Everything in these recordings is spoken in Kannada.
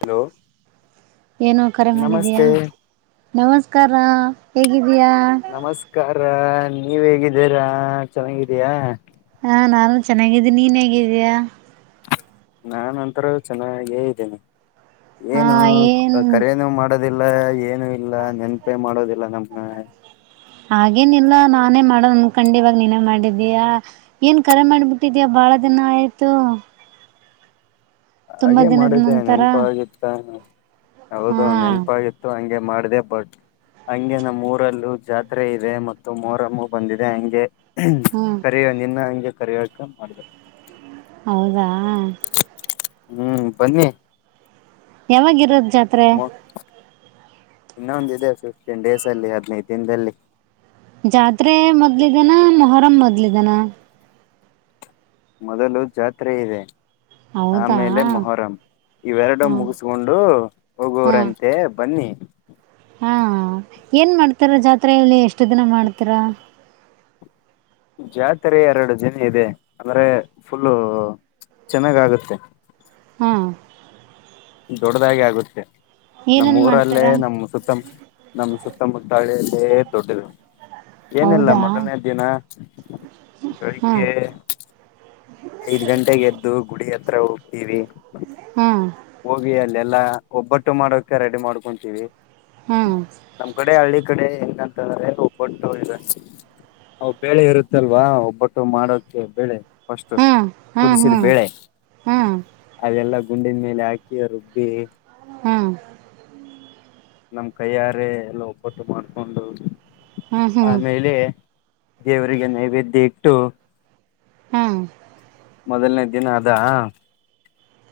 ಹಲೋ ಏನ್ ಕರೆ ಮಾಡಿದೀಯ ನಮಸ್ತೆ ಮೋಸಗಾರ ಹೇಗಿದ್ದೀಯಾ. ಹ ನೀವ್ ಹೇಗಿದ್ದೀರಾ ಚೆನ್ನಾಗಿದೀಯಾ. ಹಾ ನಾನು ಚೆನ್ನಾಗಿದ್ದೀನಿ ನೀನ್ ಹೇಗಿದ್ದೀಯ. ನಾನೂಅಂತರೂ ಚೆನ್ನಾಗೇ ಇದ್ದೇನೆ ಹಾ ಏನು ಏನ್ ಕರೆಯನೂ ಮಾಡೋದು. ಇಲ್ಲ ಏನು ಇಲ್ಲ ನೆನ್ಪೇ ಮಾಡೋದಿಲ್ಲ ನಮ್ನ. ಹಾಗೇನ ಇಲ್ಲ ನಾನೇ ಮಾಡೋನ್ ಕಂಡ ಇವಾಗ ನೀನೇ ಮಾಡಿದೀಯ ಏನ್ ಕರೆ ಮಾಡ್ಬಿಟ್ಟಿದ್ಯಾ ಬಾ ಬಹಳ ದಿನ ಆಯ್ತು. ತುಂಬಾ ಹಾಗೆ ದಿನದ ಮಾಡಿದ್ದೆ ನಂತರ ನೆನಪಗಿತ್ತ ಹಾ ಹೌದು ನೆನಪಾಗಿತ್ತು ಹ ಗೆ ಮಾಡಿದೆ ಬಟ್. ಹಂಗೆ ನಮ್ಮೂಊರಲ್ಲೂ ಜಾತ್ರೆ ಇದೆ ಮತ್ತು ಮೋರಮ್ಮ ಬಂದಿದೆ ಹಂಗೆ. ಹ್ಮ್ ಕರಿಯ ನಿನ್ನ ಹಂಗೆ ಕರೆಯೋಕ್ಕೆ ಮಾಡಬೇಕು. ಹೌದಾ ಹ್ಮ್ ಬನ್ನಿ ಯಾವಾಗ್ ಇರೋದು ಜಾತ್ರೆ ಇನ್ನೊಂದು ಇದೆ ಫಿಫ್ಟೀನ್ ಡೇಸ್ ಅಲ್ಲಿ ಹದಿನೈದು ದಿನದಲ್ಲಿ ಜಾತ್ರೆ ಮೊದ್ಲಿದನಾ ಮೊಹರಂ ಮೊದ್ಲಿದಾನ ಮೊದಲು ಜಾತ್ರೆ ಇದೆ ಹೌದಾ ಆಮೇಲೆ ಮೊಹರಂ ಇವೆರಡೂ ಹಾ ಮುಗಿಸಕೊಂಡು ಹಾ ಹೋಗುರಂತೆ ಬನ್ನಿ ಹಾ ಏನ್ ಮಾಡ್ತಾರೆ ಜಾತ್ರೆಯಲ್ಲಿ ಎಷ್ಟು ದಿನ ಮಾಡ್ತೀರ ಜಾತ್ರೆ ಎರಡು ದಿನೆ ಇದೆ ಅಂದ್ರೆ ಪುಲ್ಲು ಚೆನ್ನಾಗ ಆಗುತ್ತೆ ಹ ದೊಡ್ಡದಾಗೆ ಆಗುತ್ತೆ ನಮ್ಮ ಏನನ್ ಊರಲ್ಲೇ ಮಾಡ್ತಾರ ನಮ್ಮ್ ಸುತ್ತ ಮು ನಮ್ಮ ಸುತ್ತಮುತ್ತ ಹಳ್ಳಿಯಲ್ಲೇ ದೊಡ್ಡದು ಏನಿಲ್ಲ ಹೌದಾ ಮೊದಲನೇ ದಿನ ಹಾ ಬೆಳಿಗ್ಗೆ ಐದು ಗಂಟೆಗೆ ಎದ್ದು ಗುಡಿ ಹತ್ರ ಹೋಗ್ತೀವಿ ಹ ಹೋಗಿ ಅಲ್ಲಿ ಎಲ್ಲಾ ಒಬ್ಬಟ್ಟು ಮಾಡೋಕೆ ರೆಡಿ ಮಾಡ್ಕೊಂತೀವಿ ಹಾ ನಮ್ ಕಡೆ ಹಳ್ಳಿ ಕಡೆ ಹೆಂಗಂತಂದ್ರೆ ಒಬ್ಬಟ್ಟು ಇವೆ ಹ ಬೇಳೆ ಇರುತ್ತಲ್ವಾ ಒಬ್ಬಟ್ಟು ಮಾಡೋಕೆ ಬೇಳೆ ಫಸ್ಟು ಹಾ ಹಾ ಹಾ ಕುದಿಸಿದ ಬೆೇಳೆ ಹಾ ಅದೆಲ್ಲ ಗುಂಡಿನ ಮೇಲ್ ಆಕಿ ರುಬ್ಬೀ ಹ ನಮ್ ಕೈಯಾರೆ ಎಲ್ಲಾ ಒಬ್ಬಟ್ಟು ಮಾಡ್ಕೊಂಡು ಹ್ಮ್ ಹ್ಮ್ ಆಮೇಲೆ ದೇವರಿಗೆ ನೈವೇದ್ಯ ಇಟ್ಟು ಹ ಮೊದಲನೇ ದಿನ ಅದಾ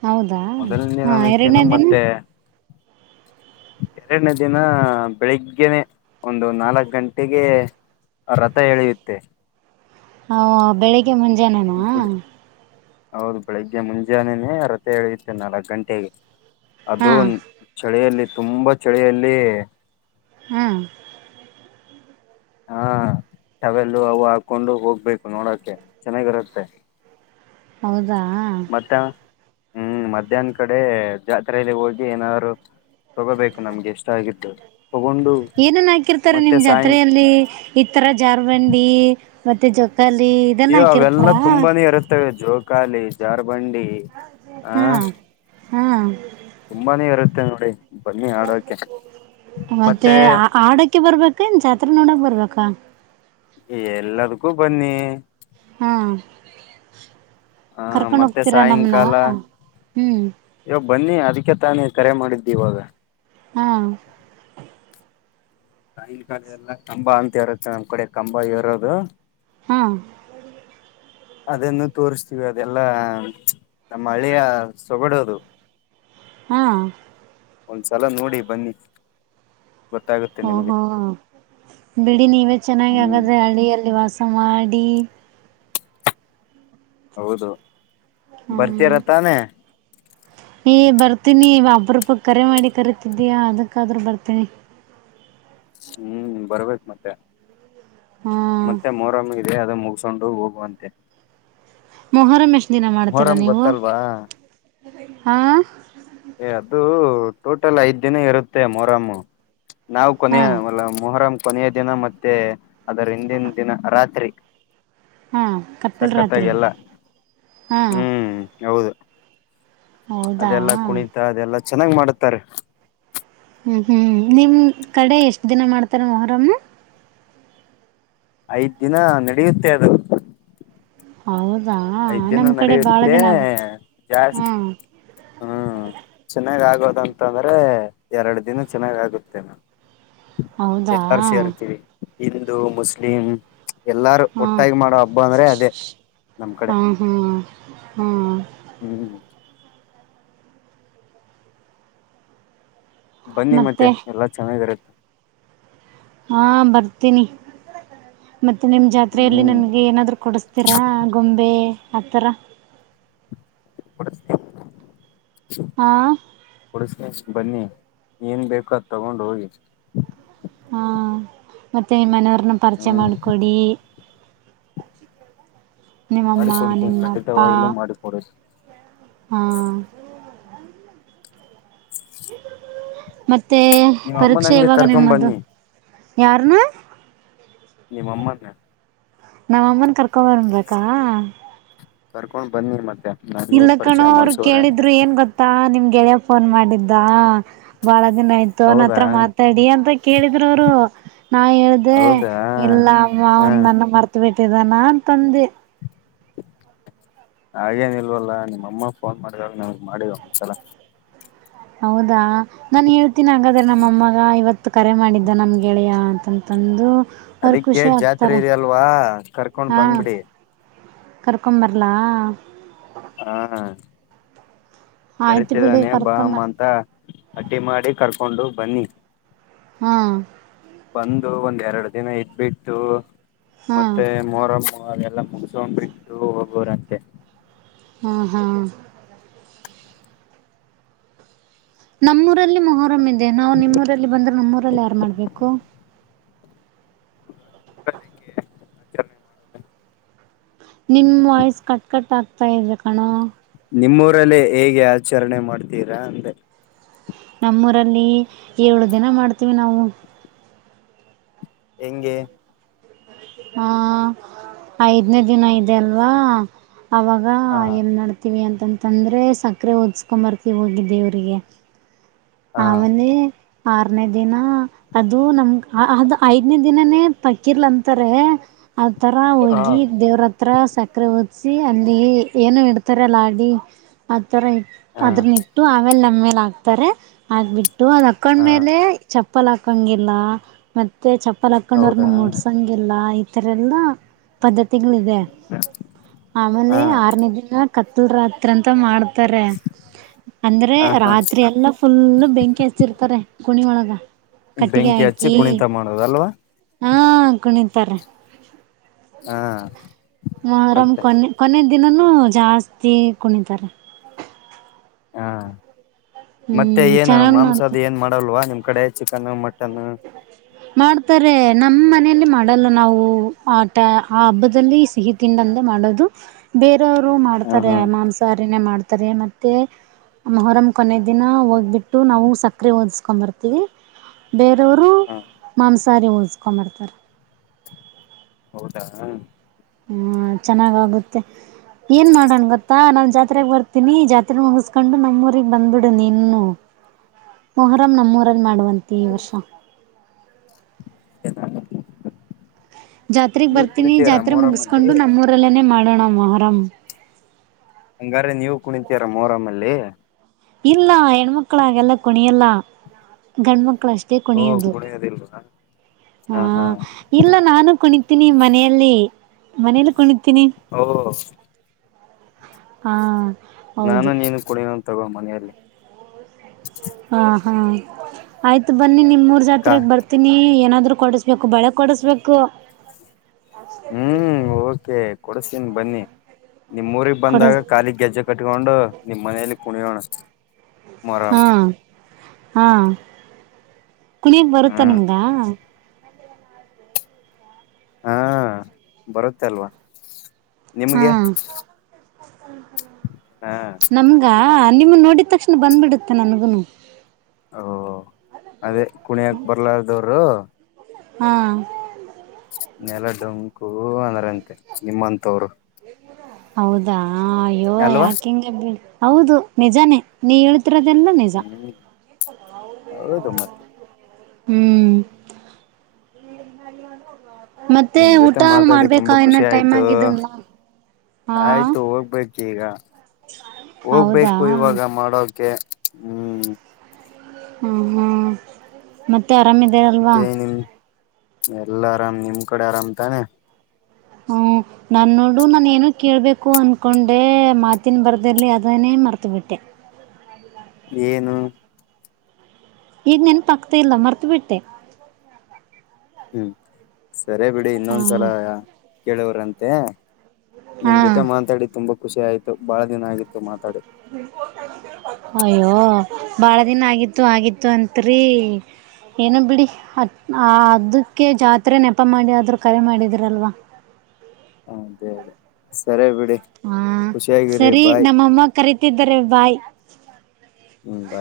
ಹೌದಾ ಮೊದಲನೇ ಹಾ ಎರಡನೇ ಅನಕ್ಕೆನು ದಿನ ಮತ್ತೆ ಎರಡನೇ ದಿನ ಬೆಳಗ್ಗೆನೆ ಒಂದು ನಾಲ್ಕ್ ಗಂಟೆಗೆ ರಥ ಎಳಿಯುತ್ತೆ ಹ ಬೆಳಿಗ್ಗೆ ಮುಂಜಾನೇನ ಗುಡಿ ಹೌದು ಬೆಳಿಗ್ಗೆ ಮುಂಜಾನೆನೇ ರಥ ಎಳೆಯುತೆೇ ನಾಲ್ಕು ಗಂಟೆಗೆ ಹಾ ಅದು ಒಂ ಚಳಿಯಲ್ಲಿ ತುಂಬಾ ಚಳಿಯಲ್ಲಿ ಹ್ಮ್ ಹಾ ಟವೆೆಲ್ಲೂ ಅವು ಹಾಕೊಂಡು ಹೋಗ್ಬೇಕು ನೋಡಕೆ ಚೆನ್ನಾಗಿರತ್ತೆ. ಹೌದಾ ಹ್ಮ್ ಮಧ್ಯಾಹ್ನ ಕಡೆ ಜಾತ್ರೆಗೆ ಹೋಗಿ ಏನಾದ್ರು ತಗೋಬೇಕು ನಮ್ಗೆ ಇಷ್ಟ ಆಗಿದ್ದು ತಗೊಂಡು ಏನನ್ ಹಾಕಿರ್ತಾರೆ ಮತ್ತೆ ನಿಮ್ ಸಾಯಿ ಜಾತ್ರೆಯಲ್ಲಿ ಇತರ ಜಾರ್ಬಂಡಿ ಮತ್ತೆ ಜೊ ಅಯ್ಯೋ ಅವೆಲ್ಲಾ ತುಂಬಾನೇ ಇರುತ್ತವೆ. ಜೋಕಾಲಿ ಜಾರ್ಬಂಡಿ ಹ ಹಾ ಹಾ ತುಂಬಾನೇ ಇರುತ್ತೆ ನೋಡಿ ಬನ್ನಿ ಆಡೋಕೆ ಮತ್ತೆ ಆ ಆಡೋಕೆ ಬರ್ಬೇಕ ಏನ್ ಜಾತ್ರೆ ನೋಡಕ್ ಬರ್ಬೇಕ ಕ ಎಲ್ಲಾದಕ್ಕೂ ಬನ್ನಿ ಹಾ ಆ ಕರ್ಕೊಂಡು ಮತ್ತೆ ಹೋಗ್ತೀರಾ ನಮ್ನ ಹ್ಮ್ ಅಯ್ಯೋ ಬನ್ನಿ ಅದಕ್ಕೆ ತಾನೇ ಕರೆ ಮಾಡಿದ್ದು ಇವಾಗ ಹಾ ಕಾಯಿಲ್ ಕಾಲು ಎಲ್ಲಾ ಕಂಬ ಅಂತ ಇರುತ್ತೆ ನಮ್ ಕಡೆ ಕಂಬ ಹೆರೋದು ಹ ಅದನ್ನು ತೋರಿಸ್ತೀವಿ ಅದೆಲ್ಲಾ ನಮ್ಮ ಹಳಿಯ ಸೊಗಡು ಅದು [inaudible] ಹಾ ಒಂದ್ಸಲ ನೋಡಿ ಬನ್ನಿ ಗೊತ್ತ ಓ ಹೋ ಬಿಡಿ ನೀವೇ ಚೆನ್ನಾಗಿ ಹ್ಮ್ ಆಗಾದ್ರೆ ಹಳ್ಳಿಯಲ್ಲಿ ವಾಸ ಮಾಡ ಮಾಡಿ ಹೌದು ಹ್ಮ್ ಬರ್ತಾರ ತಾನೆ ಏ ಬರ್ತೀನಿ ಅಪ್ಪರೂಪಕ್ಕೆ ಕರೆ ಮಾಡಿ ಕರಿತಿದ್ದೀಯ ಅದಕ್ಕಾದ್ರೂ ಬರ್ತೀನಿ ಹ್ಮ್ ಬರ್ಬೇಕು ಮತ್ತೆ ಹಾ ಮತ್ತೆ ಮೊರಮ್ ಇದೆ ಅದ ಮುಗಿಸಿಕೊಂಡು ಹೋಗುವಂತೆ ಮೊಹಮ್ ಎಷ್ಟು ದಿನ ಮಾಡ್ತೀರ ಮೊಹರಂ ನೀವು ಗೊತ್ತಲ್ವಾ ಹಾ ಏ ಅದು ಟೋಟಲ್ ಐದ್ ದಿನ ಇರುತ್ತೆ ಮೊಹರ್ ನಾವು ಹಾ ಕೊನೆ ಮೊಹರಂ ಕೊನೆಯ ದಿನ ಮತ್ತೆ ಅದರ ಹಿಂದಿನ ದಿನ ರಾತ್ರಿ ಹಾ ಕತ್ತಲ್ ಸಕ್ಕತ್ತಾಗಿ ರಾತ್ರಿ ಎಲ್ಲ ಹಾ ಹ್ಮ್ ಹೌದು ಹೌದಾ ಅದೆಲ್ಲಾ ಕುಣಿತ ಅದೆಲ್ಲಾ ಚೆನ್ನಾಗ್ ಮಾಡುತ್ತಾರೆ ಹ್ಮ್ ಹ್ಮ್ ನಿಮ್ ಕಡೆ ಎಷ್ಟ್ ದಿನ ಮಾಡ್ತಾರ ಮೊಹರಮ್ಮ ಐದ್ ದಿನ ನಡೆಯುತ್ತೆ ಅದು ಹೌದಾ ಐದ್ ದಿನ ನಮ್ ಕಡೆ ಬಾಳ ನಡೆಯುತ್ತೆ ದಿನ ಆಗುತ್ತೆ ಹಾ ಹ್ಮ ಚೆನ್ನಾಗ ಆ ಆಗೋದಂತಂದ್ರೆ ಎರಡು ದಿನ ಚೆನ್ನಾಗ್ ಆಗುತ್ತೆ ನಾ ಹೌದಾ ಎಲ್ಲಾರ ಸೇರ್ತೀರಿ ಹಿಂದೂ ಮುಸ್ಲಿಂ ಎಲ್ಲಾರು ಒಟ್ಟಾಗಿ ಮಾಡೋ ಹಬ್ಬ ಅಂದ್ರೆ ಅದೇ ನಮ್ ಕಡೆ ಹ್ಮ್ ಹ್ಮ್ ಹ್ಮ್ ಹ್ಮ್ ಬನ್ನಿ ಮತ್ತೆ ಮತ್ತು ಎಲ್ಲಾ ಚೆನ್ನಾಗಿರತ್ತೆ ಹಾ ಬರ್ತೀನಿ ಮತ್ತೆ ನಿಮ್ಮ ಜಾತ್ರೆಯಲ್ಲಿ ಹ್ಮ್ ನನಗೆ ಏನಾದರೂ ಕೊಡಿಸ್ತೀರಾ ಗೊಂಬೆ ಆತರ ಕೊಡಿಸ್ತೀನಿ ಹಾ ಕೊಡಿಸ್ತೀನಿ ಬನ್ನಿ ಏನ್ ಬೇಕು ಅದ ತಗೊಂಡ್ ಹೋಗಿ ಹಾ ಮತ್ತೆ ನಿಮ್ಮ ಮನೆಯವ್ರನ್ನ ಪರಿಚಯ ಹ್ಮ್ ಮಾಡಿಕೊಡಿ ನಿಮ್ಮಮ್ಮ ಮಾಡಿ ಕೊಡ್ತೀನಿ ನಿಮ್ಮ ಖಂಡಿತವಾಗಿನೂ ಮಾಡಿಕೊಡುತೀನಿ ಹ್ಮ ಮತ್ತೆ ನಿಮ್ಮ ಅಮ್ಮನ ಪರೀಕ್ಷೆ ಹಂಗೆ ಯಾವಾಗ ಕರ್ಕೊಂಡ್ ನಿಮ್ಮದು ಬನ್ನಿ ಯಾರನ್ನ ನಿಮ್ಮಮ್ಮನ್ನ ನಾವ್ ಅಮ್ಮನ ಕರ್ಕೋಬರ್ಬೇಕಾ ಕರ್ಕೊಂಡ್ ಬನ್ನಿ ಮತ್ತೆ ನನ್ಗೂ ಇಲ್ಲ ಪರಿಚಯ ಕಣೋ ಅವರು ಮಾಡ್ಸವ್ರೆ ಅಂತೆ ಕೇಳಿದ್ರು ಏನ್ ಗೊತ್ತಾ ನಿಮ್ಗೆಳೆಯ ಫೋನ್ ಮಾಡಿದ್ದ ಬಾಳ ದಿನ ಆಯ್ತು ಅವನ ಹೌದಾ ಹತ್ರ ಮಾತಾಡಿ ಅಂತ ಕೇಳಿದ್ರ ಅವರು ನಾ ಹೇಳ್ದೆ ಹೌದಾ ಇಲ್ಲ ಅಮ್ಮ ಹಾ ಅವನ್ ನನ್ನ ಮರ್ತ ಬಿಟ್ಟಿದ್ದಾನ ಅಂತಂತಂದೆ ಹಾಗೇನ ಇಲ್ವಲ್ಲ ನಿಮ್ಮಮ್ಮ ಫೋನ್ ಮಾಡಿದಾಗ ನಮಗ್ ಮಾಡಿದ್ರು ಒಂದು ಸಾಲ ಹೌದಾ ನಾನ್ ಹೇಳ್ತೀನಿ ಹಾಗಾದ್ರ ನಮ್ಮಅಮ್ಮಗ ಇವತ್ತು ಕರೆ ಮಾಡಿದ್ದ ನಮ್ಗೆಳೆಯ ಅಂತಂತಂದು ಅವ್ರು ಅದಿಕ್ಕೆ ಖುಷಿ ಜಾತ್ರೆ ಆಗ್ತಾರೆ ಇದ ಅಲ್ವಾ ಕರ್ಕೊಂಡ್ ಹಾ ಬಂದ್ ಬಿಡಿ ಕರ್ಕೊಂಬರ್ಲಾ ಹಾ ಹ ಆಯ್ತು ಬಿಡು ಕರಿತಿದಾನೆ ಬಾ ಕರ್ಕೊಂಬ ಅಮ್ಮ ಅಂತ ಅಡ್ಡಿ ಮಾಡಿ ಕರ್ಕೊಂಡು ಬನ್ನಿ ಹ್ಮ್ ಬಂದು ಒಂದ್ ಎರಡು ದಿನ ಇದ್ಬಿಟ್ಟು ಹಾ ಮತ್ತೆ ಮೊರಮ್ ಅವೆಲ್ಲಾ ಮುಗಿಸಕೊಂಡ್ ಬಿಟ್ಟು ಹೋಗೋರಂತೆ. ಹ್ಮ್ ಹ್ಮ್ ನಮ್ಮೂರಲ್ಲಿ ಮೊಹರಂ ಇದೆ ನಾವು ನಿಮ್ಮೂಊರಲ್ಲಿ ಬಂದ್ರೆ ನಮ್ಮೂರಲ್ಲಿ ಯಾರು ಮಾಡ್ಬೇಕು. ಮೂರಲ್ಲಿಂಗೆ ಆಚರಣೆ ಮಾಡೋದ. ನಿಮ್ಮ ವಾಯ್ಸ್ ಕಟ್ ಕಟ್ ಆಗ್ತಾ ಇದೆ ಕಣೋ. ನಿಮ್ಮೂರಲ್ಲೇ ಹೇಗೆ ಆಚರಣೆ ಮಾಡ್ತೀರಾ ಅಂದೆ. ನಮ್ಮೂರಲ್ಲಿ ಏಳು ದಿನ ಮಾಡ್ತೀವಿ ನಾವು. ಹೆಂಗೆ. ಹಾ ಐದನೇ ದಿನ ಇದೆ ಅಲ್ವಾ. ಆವಾಗ ಹಾ ಏನು ನಡ್ತೀವಿ ಅಂತ್. ಅಂತಂದ್ರೆ ಸಕ್ಕರೆ ಓದ್ಸ್ಕೊ ಬರ್ತೀವಿ ಹೋಗಿ ದೇವ್ರರಿಗೆ ಹಾ ಆಮೇಲೆ. ಆರನೇ ದಿನ ಅದು ನಮ್ ಅದ್ ಐದನೇ ದಿನನೇ ಪಕಿರ್ಲಂತಾರೆ. ಆತರ ಹ ಹೋಗಿ ದೇವ್ರತ್ರ ಸಕ್ಕರೆಹೋದ್ ಅಲ್ಲಿ ಏನು ಇಡ್ತಾರೆ ಅ ಲಾಡಿ ಆ ತರ ಇಟ್ ಹಾ ಅದನ್ನ ಇಟ್ಟು ಆಮೇಲ್ [unintelligible] ಮೇಲೆ ಹಾಕ್ತಾರೆ ಹಾಕ್ಬಿಟ್ಟು ಅದು ಹಾ ಹಾಕೊಂಡ್ಮೇಲೆ ಚಪ್ಪಲ್ ಹಾಕಂಗಿಲ್ಲ ಮತ್ತ್ [unintelligible] ತ್ತೆ ಚಪ್ಪಲ್ ಹಾಕ್ಕೊಂಡೋರನ್ನ ಹೌದಾ ಮುಡ್ಸಂಗಿಲ್ಲ ಈತರಲ್ಲ ಪದ್ಧ [unintelligible] ತಿಗಳಿದೆ ಹಾ ಆಮೇಲೆ ಆರನೇ ದಿನ ಕತ್ತಲ್ ರಾತ್ರಿ ಅಂತ ಮಾಡ್ [unintelligible] ರೆ ಅಂದ್ರೆ ಹ ಹಾ ರಾತ್ರಿ ಎಲ್ಲ. ಎಲ್ಲೂ ಬೆಂಕಿ ಹಚ್ಚಿರ್ತಾರೆ ಕುಣಿ ಒಳಗ. ಕಟ್ಟಿಗೆ ಬೆಂಕಿ ಹಚ್ಚಿ ಹಾಕಿ ಕುಣಿತ ಮಾಡುದ ಅಲ್ವಾ. ಹಾ ಕುಣಿತಾರೆ. ಹಾ. ಮೋರಾಮ್ ಮತ್ತೆ ಕೊನೆ ಕೊನೆ ದಿನನುೂ ಜಾಸ್ತಿ ಕುಣಿತಾರೆ. ಹಾ ಮತ್ತೆ ಹ್ಮ್ ಏನು ಚೆನ್ನಾಗ್ ಮಾಂಸದ ಮಾಡ್ತಾರೆ ಏನ್ ಮಾಡಲ್ವಾ ನಿಮ್ ಕಡೆ ಚಿಕನ್ ಮಟನ್ನು. ಮಾಡ್ತಾರೆ ನಮ್ಮ ಮನೆಯಲ್ಲಿ ಮಾಡಲ್ಲ ನಾವು ಆಟ ಆ ಹಬ್ಬದಲ್ಲಿ ಸಿಹಿ ತಿಂಡಂ ಮಾಡದು ಬೇರೆಯವರು ಹ ಮಾಡ್ತಾರೆ ಹಾ ಮಾಂಸಾಹಾರಿನೇ ಮಾಡ್ತಾರೆ ಮತ್ತೆ. ಮೋಹರಮ್ ಕೊನೆ ದಿನ ಹೋಗ್ಬಿಟ್ಟು ನಾವು ಸಕ್ಕರಿ ಓದಸ್ಕೊಂಡ್ ಬರ್ತೀವಿ. ವರು ಹ ಮಾಂಸಹಾರಿ ಹೋದುಸಕೊಂಬರ್ತಾರೆ. ಹೌದಾ ಹ. ಹ್ಮ ಚೆನ್ನಾಗಾಗುತ್ತೆ. ಏನ್ ಮಾಡೋಣ್ ಗೊತ್ತಾ ನಾನ್ ಜಾತ್ರೆಗ್ ಬರ್ತೀನಿ ಜಾತ್ರೆ ಮುಗಿಸ್ಕೊಂಡು ನಮ್ಮೂಊರಿಗ್ ಬಂದ್ಬಿಡ ನೀನುನು. ಮೊಹರಂ ನಮ್ಮೂರಲ್ಲಿ ಮಾಡುವಂತೆ ಈ ವರ್ಷ. [inaudible] ಜಾತ್ರೆಗ್ ನೀವು ಬರ್ತೀನಿ ಕುಣಿತೀರಾ ಜಾತ್ರೆ ಮೊಹರಂ ಅಲ್ಲಿ ಮುಗಸ್ಕೊಂಡು ನಮ್ಮೂರಲ್ಲೇನೆ ಮಾಡೋಣ ಮೋಹರಾಮ್. ಹಂಗಾರೆ ನೀವು ಕುಣಂತೀರ ಮೋರಮ್ಮಲ್ಲಿ. ಇಲ್ಲ ಹೆಣ್ಮಕ್ಳು ಹಾಗಿಲ್ಲ ಕುಣಿಯಲ್ಲ ಗಂಡ್ಮಕ್ [unintelligible] ಳಷ್ಟೇ ಓ ಕುಣಿಯದು ಕುಣಿಯೋದಿಲ್ವಾ ಹ ಇಲ್ಲ ನಾನು ಕುಣಿ [unintelligible] ನಿ ಮನೆಯಲ್ಲಿ ಮನಲಿ ಕುಣಿ ಹೌ ಹಾ. ನಾನು ಹೌದು ನೀನು ಕುಣಿಯೋಣ ತಗೋ ಮನೆಯಲ್ಲಿ. ಹಾ ಹಾ ಆಯ್ತು ಬನ್ನಿ ನಿಮೂರ್ ಕಾ ಜಾತ್ರೆಗ್ ಬರ್ತೀನಿ ಏನಾದ್ [unintelligible] ರು ಕೊಡಸ್ಬೇಕು ಬಳೆ ಕೊಡಸ್ಬೇಕು. ಹ್ಮ್ ಓಕೆ ಕೊಡಸ್ತೀನಿ ಬನ್ನಿ ನಿಮ್ ಊರಿಗ್ ಬಂದಾಗ ಕೊಡಸ್ ಕಾಲಿ ಗೆಜ್ಜೆ ಕಟ್ಟ್ [unintelligible] ಟ್ಕೊಂಡು ನಿಮ್ಮ ಮನೇಯಲ್ಲಿ ಕುಣಿಯೋಣ ಮೋಹರಂ. ಹಾ ಹಾ ಕುಣಿಯಕ್ ಬರುತ್ತ ಹ್ಮ್ ನಿಮ್ಗ. ಹಾ ಬರುತ್ತ್ ಅಲ್ವಾ ಹಾ ನಿಮ್ಗೆ. ಹಾ ಹಾ ನಿಮ್ಮನ್ ನೋಡಿದ ತಕ್ಷಣ ಬಂದ್ಬಿಡುತ್ತೆ ನನ್ಗುನು. ಓ ಅದೇ ಕುಣಿಯಕ ಬರ್ಲಾರ್ದವರು. ಹಾ. ನೆಲ ಡೊಂಕು ಅಂದ್ರಂತೆ ನಿಮ್ಮಂತವರು. ಹೌದಾ ಅಯ್ಯೋ ಯಾಕಿಂಗಗೆ ಬಿ ಹೌದು ನಿಜಾನೇ ನೀ. ಹೇಳ್ತಿರೋದೆಲ್ಲ ನಿಜ ಹ್ಮ್ ಹೌದು ಮತ್ತೆ. ಹ್ಮ್. [unintelligible] ಮತ್ತೆ ನಿಮ್ ಊಟ ಜೊತೆ ಮಾತಾಡಿ ಮಾಡ್ಬೇಕಾ ತುಂಬಾ ಏನ ಖುಷಿ ಟೈಮ್ ಆಯ್ತು ಆಗಿದನ್ ಹಾ. ಆಯ್ತು ಹೋಗ್ಬೇಕು ಈಗ ಹೌದಾ ಹೋಗ್ಬೇಕು ಇವಾಗ ಮಾಡೋಕೆ ಹ್ಮ್. ಹಾ ಹಾಂ ಮತ್ತೆ ಆರಾಮಿದಾರಲ್ವಾ. ಕೆ ನಿಮ್ ಎಲ್ಲಾ ಆರಾಮ್ ನಿಮ ಕಡೆ ಆರಾಮ್ ತಾನೆ. ಹ್ಮ್. ನಾನು ನೋಡು ನಾನುೇಏನ ಕೇಳಬೇಕು ಅಂದ್ಕೊಂಡೆ ಮಾತಿನ ಬರೆದಿರಲಿ ಅದನ್ನೇ ಮರ್ತುಬಿಟ್ಟೆ. ಏನು. ಈಗ ನೆನ್ ಪಕ್ತ ಇಲ್ಲ ಮರ್ತ ಬಿಿಟ್ಟೆ ಹ್ಮ್ ಸರಿೇ ಬಿಡಿ ಇನ್ನೊಂದ್ಸಲ ಕೇಳವ್ರಂತೆ ಹಾ ನಿಮ್ ಜೊತೆ ಮಾತಾಡಿ ತುಂಬಾ ಖುಷಿ ಆಯ್ತು ಬಹಳ ದಿನ ಆಗಿತ್ತು ಮಾತಾಡಿ ಅಯ್ಯೋ ಭಾಳ ದಿನ ಆಗಿತ್ತು ಆಗಿತ್ತು ಅತ್ ರೀ ಏನ ಬಿಡಿ ಅ ಅದಕ್ಕೆ ಜಾತ್ರೆ ನೆಪ ಮಾಡಿ ಆದ್ರೂ ಕರೆ ಮಾಡಿದಿರಲ್ವಾ ಹ ಸರಿ ಹಾ ಖುಷಿಯಾಗಿರಿ ಸರಿ ಬಾಯ್ ನಮ್ಮಮ್ಮ ಕರಿತಿದ್ದಾರೆ ಬಾಯ್ ಹ ಬ